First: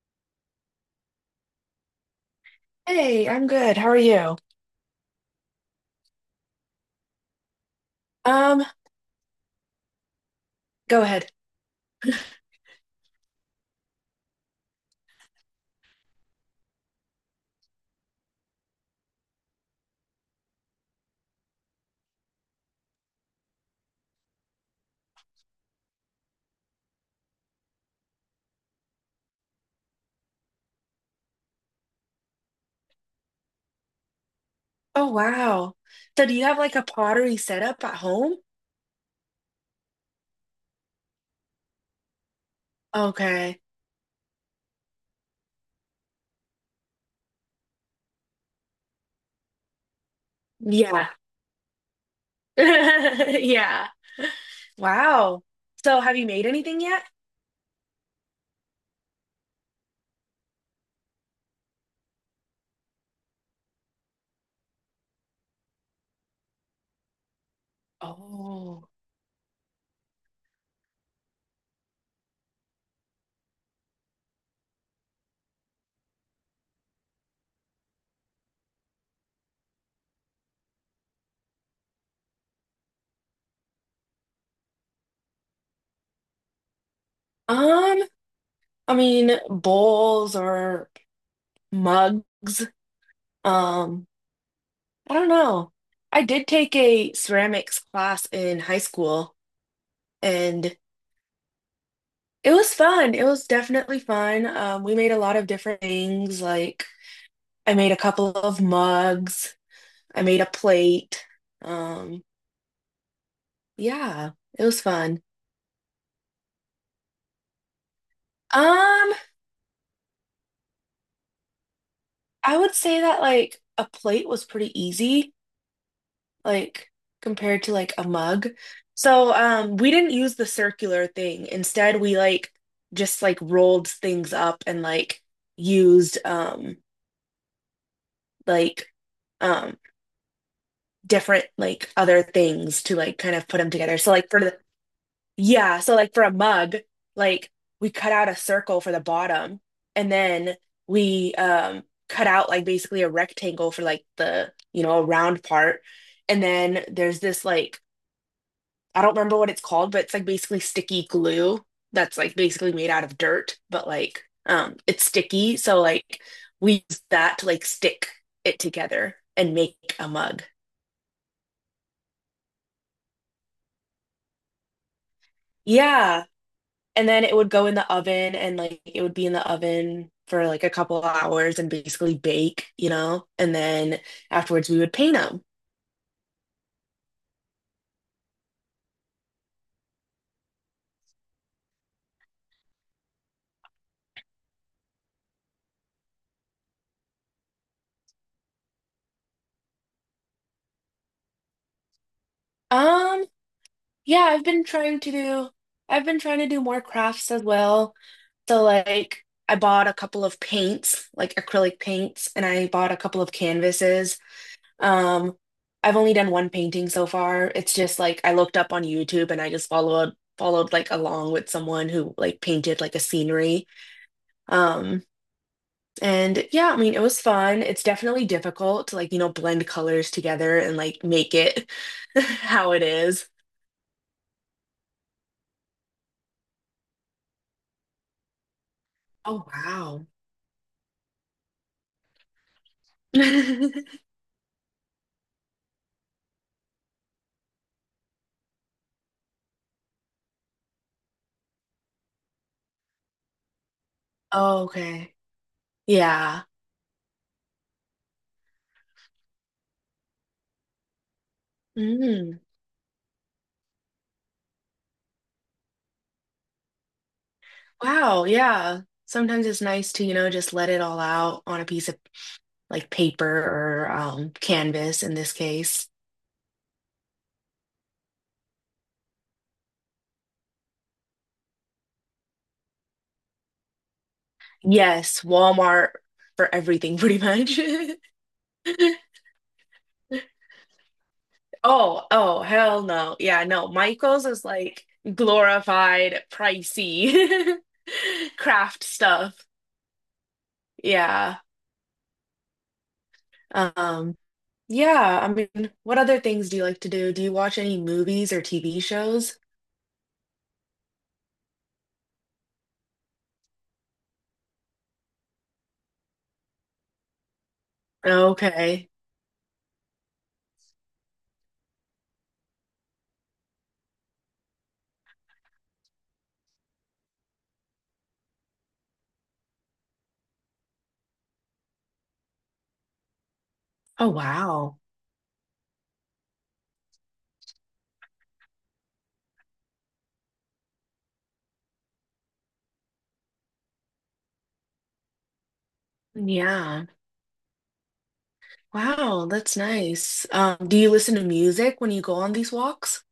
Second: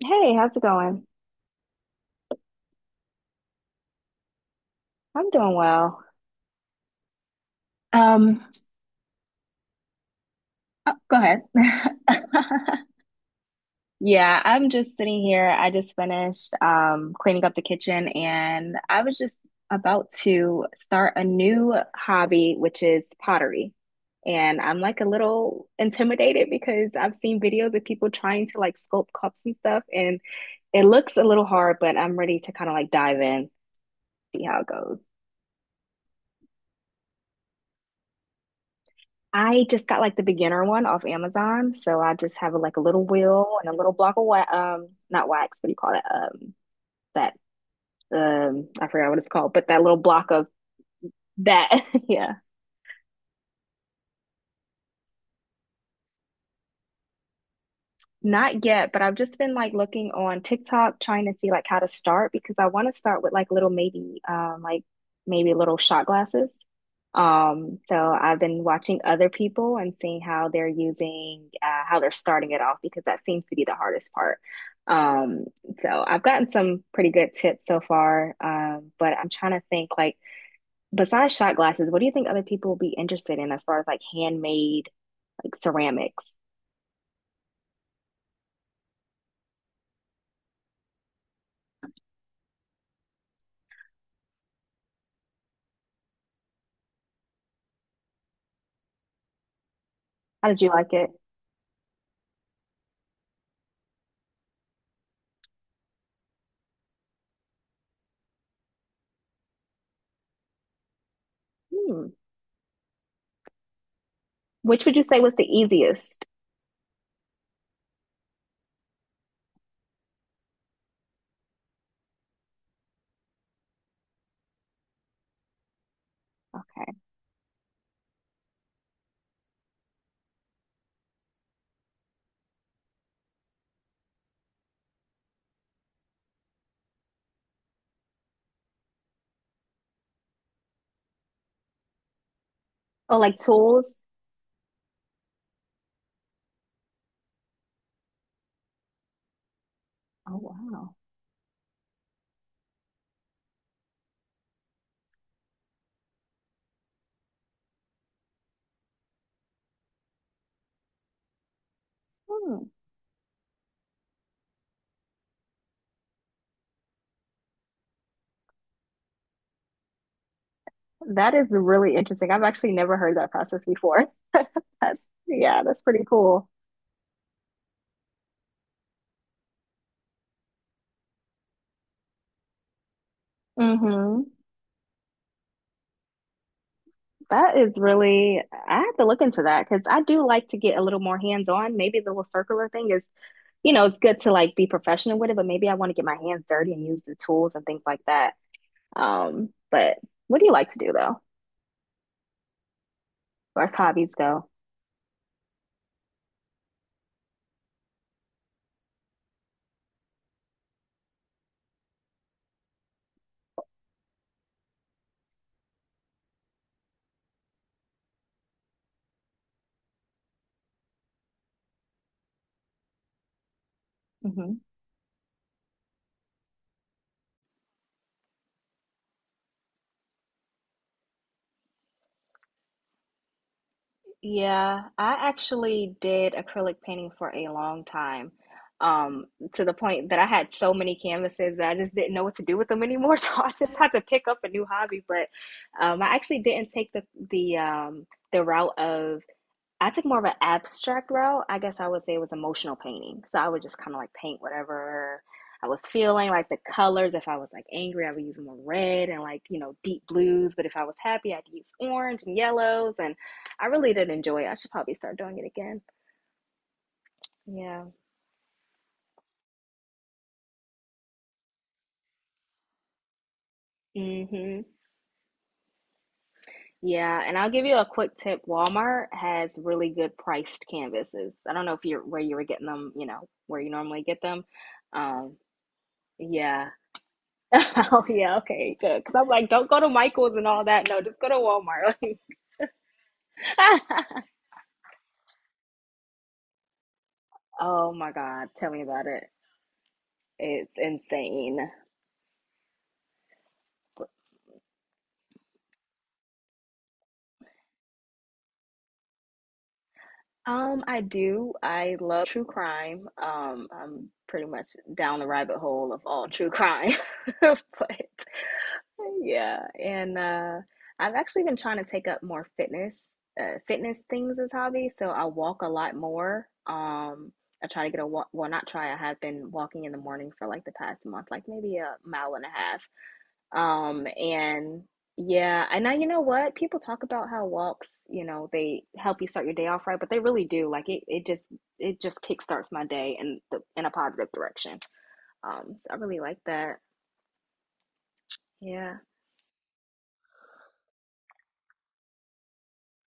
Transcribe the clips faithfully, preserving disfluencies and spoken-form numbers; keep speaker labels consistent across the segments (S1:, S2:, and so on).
S1: Hey, how's it going?
S2: Hey, I'm good. How are you?
S1: I'm doing well. Um,
S2: Um,
S1: oh,
S2: Go
S1: go
S2: ahead.
S1: ahead. Yeah, I'm just sitting here. I just finished um cleaning up the kitchen and I was just about to start a new hobby, which is pottery. And I'm like a little intimidated because I've seen videos of people trying to like sculpt cups and stuff, and it looks a little hard, but I'm ready to kind of like dive in, see how it goes.
S2: Oh, wow. So do you have like a pottery setup at home?
S1: I just got like the beginner one off Amazon, so I just have like a little wheel
S2: Okay.
S1: and a little block of wax, um, not wax, what do you call it? Um, that um, I forgot what it's called, but that little block of
S2: Yeah.
S1: that, yeah.
S2: Yeah. Wow. So have you made anything yet?
S1: Not yet, but I've just been like looking on TikTok trying to see like how to start because I want to start with like little maybe um like maybe little shot glasses. Um, so I've been
S2: Oh.
S1: watching other people and seeing how they're using, uh, how they're starting it off because that seems to be the hardest part. Um, so I've gotten some pretty good tips so far. Um, but I'm trying to think like besides shot glasses, what do you think other people will be interested in as far as like handmade like ceramics?
S2: Um, I mean, bowls or mugs. Um, I don't know. I did take a ceramics class in high school,
S1: How did you
S2: and
S1: like it?
S2: it was fun. It was definitely fun. Um, we made a lot of different things. Like, I made a couple of mugs. I made a plate.
S1: Hmm.
S2: Um, yeah, it was
S1: Which would you say
S2: fun.
S1: was the easiest?
S2: Um, I would say that like a plate was pretty easy, like
S1: Okay.
S2: compared to like a mug. So, um, we didn't use the circular thing. Instead, we like just like rolled things up and like used um like um different like other things to
S1: Oh,
S2: like kind
S1: like
S2: of put them
S1: tools?
S2: together. So like for the, yeah, so like for a mug, like we cut out a circle for the bottom, and
S1: Oh,
S2: then
S1: wow.
S2: we um cut out like basically a rectangle for like the, you know, a round part. And then there's this like, I don't remember what it's called, but it's like basically sticky glue that's like
S1: Hmm.
S2: basically made out of dirt, but like um it's sticky, so like we use that to like stick it together and make a mug.
S1: That is really interesting. I've actually never heard that process before. That's, yeah, that's pretty
S2: Yeah.
S1: cool.
S2: And then it would go in the oven, and like it would be in the oven for like a couple of hours and basically bake, you know? And then
S1: Hmm.
S2: afterwards we would paint them.
S1: That is really, I have to look into that because I do like to get a little more hands-on. Maybe the little circular thing is, you know, it's good to like be professional with it, but maybe I want to get my hands dirty and use the tools and things like that. Um, but what do you like to do though, as
S2: Um,
S1: far as hobbies
S2: yeah, I've
S1: go?
S2: been trying to do I've been trying to do more crafts as well. So like I bought a couple of paints, like acrylic paints, and I bought a couple of canvases. Um, I've only done one painting so far. It's just like I looked up on YouTube, and I just followed followed like along with someone who like painted like a scenery. Um And yeah, I mean, it was fun. It's definitely difficult to like, you know, blend colors together and like make it how it is.
S1: Yeah, I actually did acrylic painting for a long time, um,
S2: Oh,
S1: to the
S2: wow.
S1: point that I had so many canvases that I just didn't know what to do with them anymore. So I just had to pick up a new hobby. But um, I actually didn't take the the um, the route of I took more of an abstract route. I guess I would say it was emotional painting. So I would just kind of like paint
S2: Oh, okay.
S1: whatever I was feeling,
S2: Yeah.
S1: like the colors. If I was like angry, I would use more red and like, you know, deep blues. But if I was happy, I'd use orange and
S2: Mm.
S1: yellows. And I really did enjoy it. I should probably start doing it again. Yeah.
S2: Wow. Yeah. Sometimes it's nice to, you know, just let it all out on a piece of like paper or um,
S1: Mm-hmm.
S2: canvas in this case.
S1: Yeah. And I'll give you a quick tip. Walmart has really good priced canvases. I don't know if you're where you were getting them, you know, where you normally get them.
S2: Yes,
S1: Um,
S2: Walmart for
S1: yeah.
S2: everything, pretty much.
S1: Oh yeah, okay, good. Because I'm like, don't go to Michael's and all that. No, just go to Walmart.
S2: Oh,
S1: Like,
S2: oh, hell no. Yeah, no. Michael's is like glorified, pricey
S1: oh my God, tell me
S2: craft
S1: about it.
S2: stuff.
S1: It's
S2: Yeah.
S1: insane.
S2: Um, yeah, I mean, what other things do you like to do? Do you watch any movies or T V shows?
S1: Um, I do. I love true crime. Um, I'm pretty much down the rabbit hole of all true crime. But
S2: Okay.
S1: yeah, and uh, I've actually been trying to take up more fitness, uh, fitness things as hobby. So I walk a lot more. Um, I try to get a walk. Well, not try. I have been walking in the morning for like the past month, like maybe a mile and a half. Um,
S2: Oh, wow.
S1: and yeah, and now you know what? People talk about how walks, you know, they help you start your day off right, but they really do. Like it, it just, it just kickstarts my day in the in a positive direction. Um, so I really like that.
S2: Yeah.
S1: Yeah.
S2: Wow, that's nice. Um, do you listen to music when you go on these walks?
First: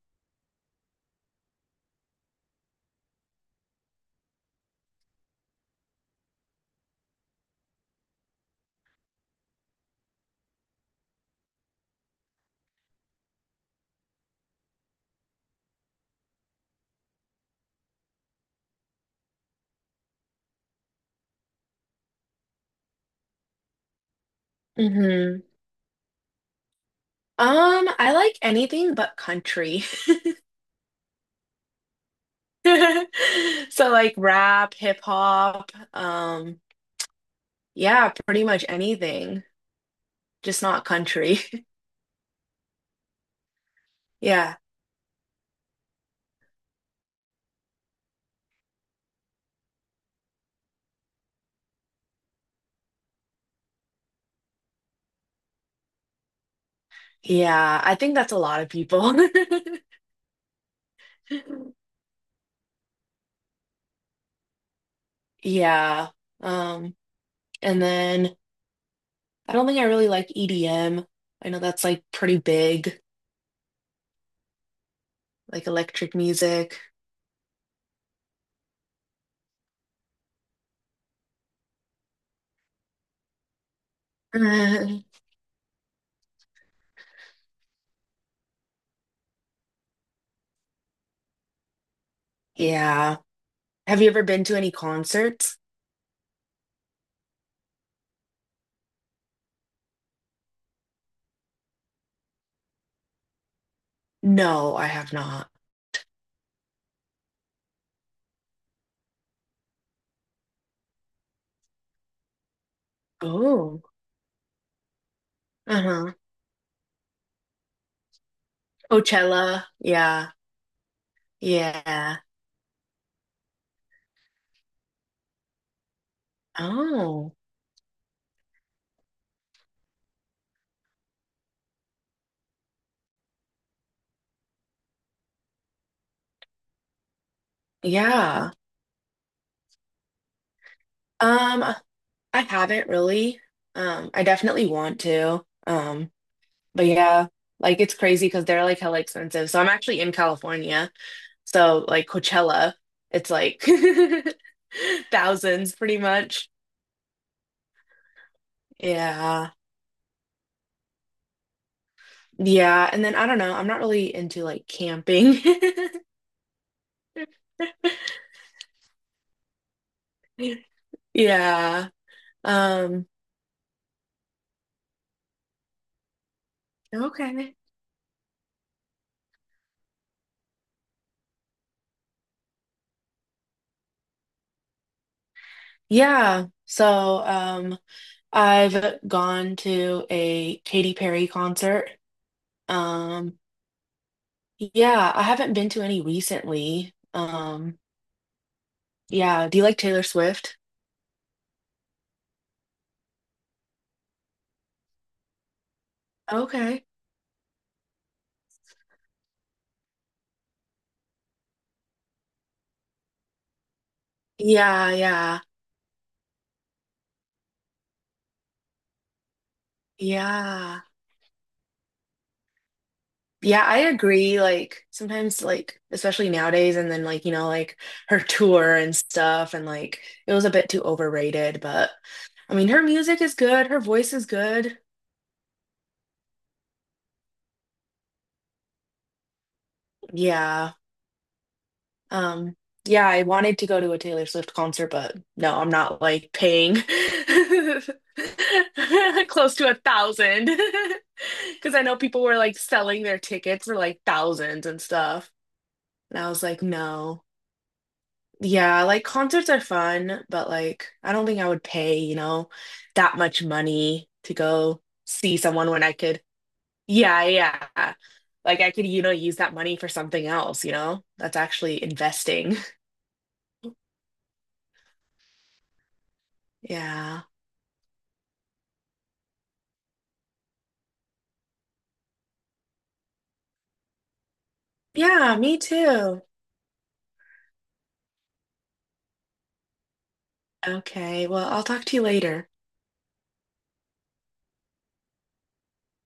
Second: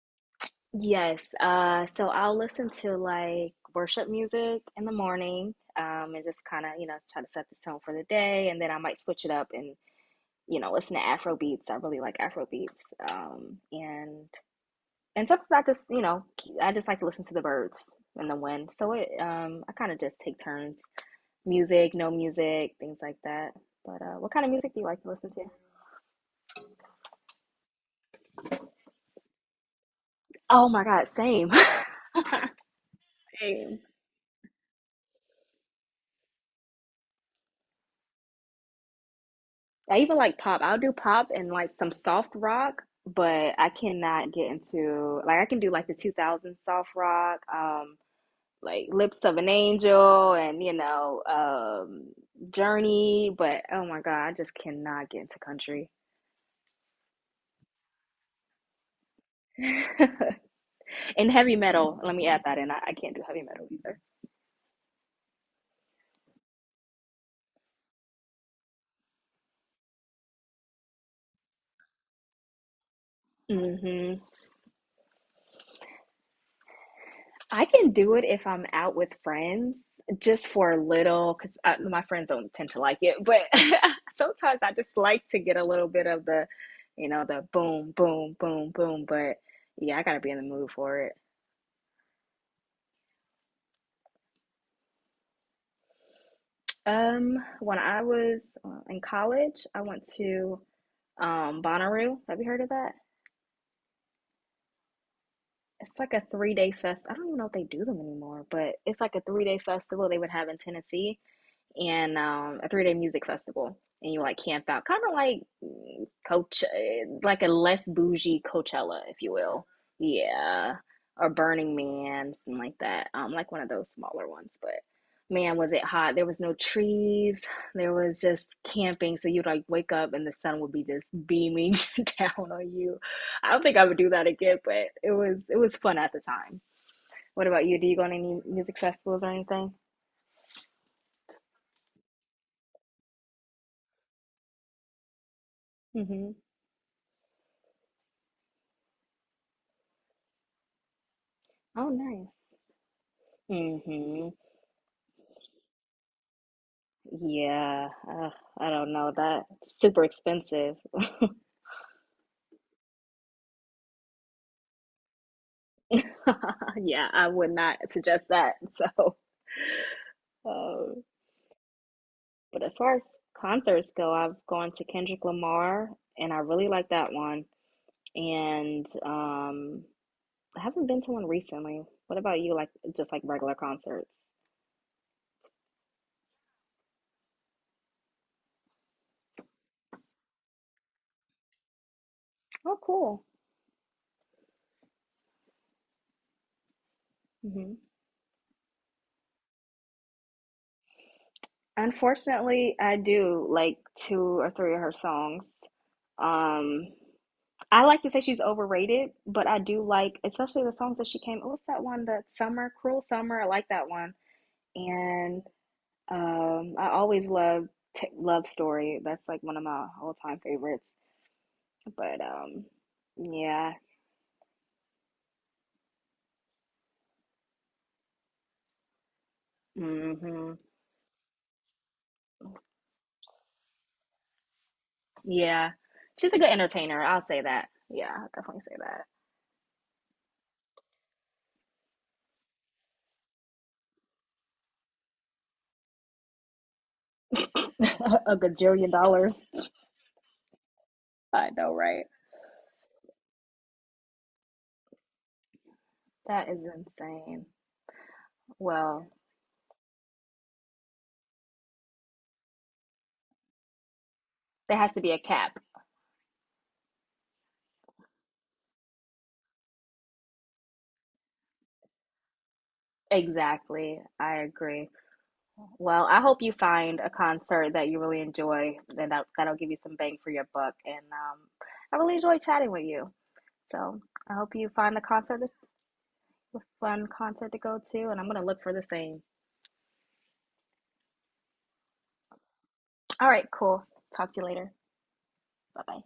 S1: Yes, uh, so I'll listen to like worship music in the morning, um, and just kind of, you know, try to set the tone for the day, and then I might switch it up and, you know, listen to Afro beats. I really like Afro beats. Um, and and sometimes I just, you know, k- I just like to listen to the birds and the wind. So it, um, I kind of just take turns, music, no music, things like that. But uh, what kind of music do you like to listen to?
S2: Mm-hmm. Um, I like anything but country.
S1: Oh my God, same. Same.
S2: So like rap, hip hop, um, yeah, pretty much anything,
S1: I even like pop.
S2: just
S1: I'll
S2: not
S1: do pop
S2: country.
S1: and like some soft rock, but I cannot get
S2: Yeah.
S1: into like I can do like the two thousand soft rock, um like Lips of an Angel and you know, um Journey, but oh my God, I just cannot get into country.
S2: Yeah, I think that's a lot of people.
S1: And heavy metal, let me add that in. I, I can't do heavy metal
S2: Yeah. Um, and then I don't think I really like E D M. I know that's like pretty big,
S1: either. Hmm.
S2: like electric music.
S1: I can do it if I'm out with friends, just for a little, because my friends don't tend to like it. But sometimes I just
S2: Uh,
S1: like to get a little bit of the, you know, the boom, boom, boom, boom. But yeah, I gotta be in the mood for it.
S2: yeah. Have you ever been to any concerts?
S1: Um, when I was uh, in college, I went to um Bonnaroo. Have you heard of that?
S2: No, I have not.
S1: It's like a three day fest. I don't even know if they do them anymore, but it's like a three day festival they would have in Tennessee and um, a three day music festival,
S2: Oh.
S1: and you like camp out, kind of like mm,
S2: Uh-huh.
S1: Coach, eh, like a less bougie Coachella, if you will,
S2: Coachella. Yeah.
S1: yeah, or Burning
S2: Yeah.
S1: Man, something like that, um, like one of those smaller ones. But man, was it hot! There was no
S2: Oh,
S1: trees, there was just camping, so you'd like wake up and the sun would be just beaming down on you. I don't think I would do that again, but it was it was fun at the time. What about you? Do you go on any
S2: yeah.
S1: music festivals or anything?
S2: Um, I haven't really. Um, I definitely want to. Um,
S1: Hmm.
S2: but yeah, like it's crazy because they're like hella expensive. So I'm actually in California. So
S1: Oh,
S2: like
S1: nice.
S2: Coachella, it's like
S1: Hmm.
S2: thousands pretty much.
S1: Yeah, uh, I don't know. That's
S2: Yeah.
S1: super expensive.
S2: Yeah. And then I don't know. I'm not really into like camping.
S1: Yeah, I would not suggest that. So, uh,
S2: Yeah.
S1: but as far as
S2: Um,
S1: concerts go, I've gone to Kendrick Lamar, and I really like that one.
S2: okay.
S1: And um, I haven't been to one recently. What about you? Like just like regular concerts?
S2: Yeah. So, um, I've gone to a Katy Perry concert.
S1: Oh, cool.
S2: Um, yeah, I haven't been to any recently.
S1: Hmm.
S2: Um, yeah, do you like Taylor Swift?
S1: Unfortunately, I do like two or three of her songs.
S2: Okay.
S1: Um, I like to say she's overrated, but I do like, especially the songs that she came. What's that one? The Summer, Cruel Summer. I like that one.
S2: Yeah, yeah,
S1: And um, I always love t- Love Story. That's like one of my all time
S2: yeah.
S1: favorites. But um,
S2: Yeah,
S1: yeah,
S2: I agree. Like sometimes like especially nowadays and then like, you know, like her tour and stuff, and like it was a
S1: hmm
S2: bit too overrated, but I mean her music is good, her voice is good.
S1: yeah, she's a good entertainer. I'll say that. Yeah, I'll definitely
S2: Yeah. Um, yeah, I wanted to go to a Taylor Swift concert, but no, I'm not like paying
S1: say that. a gajillion dollars.
S2: close to a thousand
S1: I know,
S2: because I know
S1: right?
S2: people were like selling their tickets for like thousands and stuff. And I was
S1: That
S2: like,
S1: is
S2: no.
S1: insane.
S2: Yeah, like
S1: Well,
S2: concerts are fun, but like I don't think I would pay, you know, that much money to
S1: there
S2: go
S1: has to be a
S2: see
S1: cap.
S2: someone when I could. Yeah, yeah. Like I could, you know, use that money for something else, you know? That's actually investing.
S1: Exactly. I agree. Well, I hope you find a
S2: Yeah.
S1: concert that you really enjoy, and that that'll give you some bang for your buck. And um, I really enjoy chatting with you. So I hope you find the
S2: Yeah,
S1: concert, a
S2: me too.
S1: fun concert to go to, and I'm gonna look for the same.
S2: Okay, well, I'll talk to you later.
S1: All right, cool. Talk to you later. Bye bye.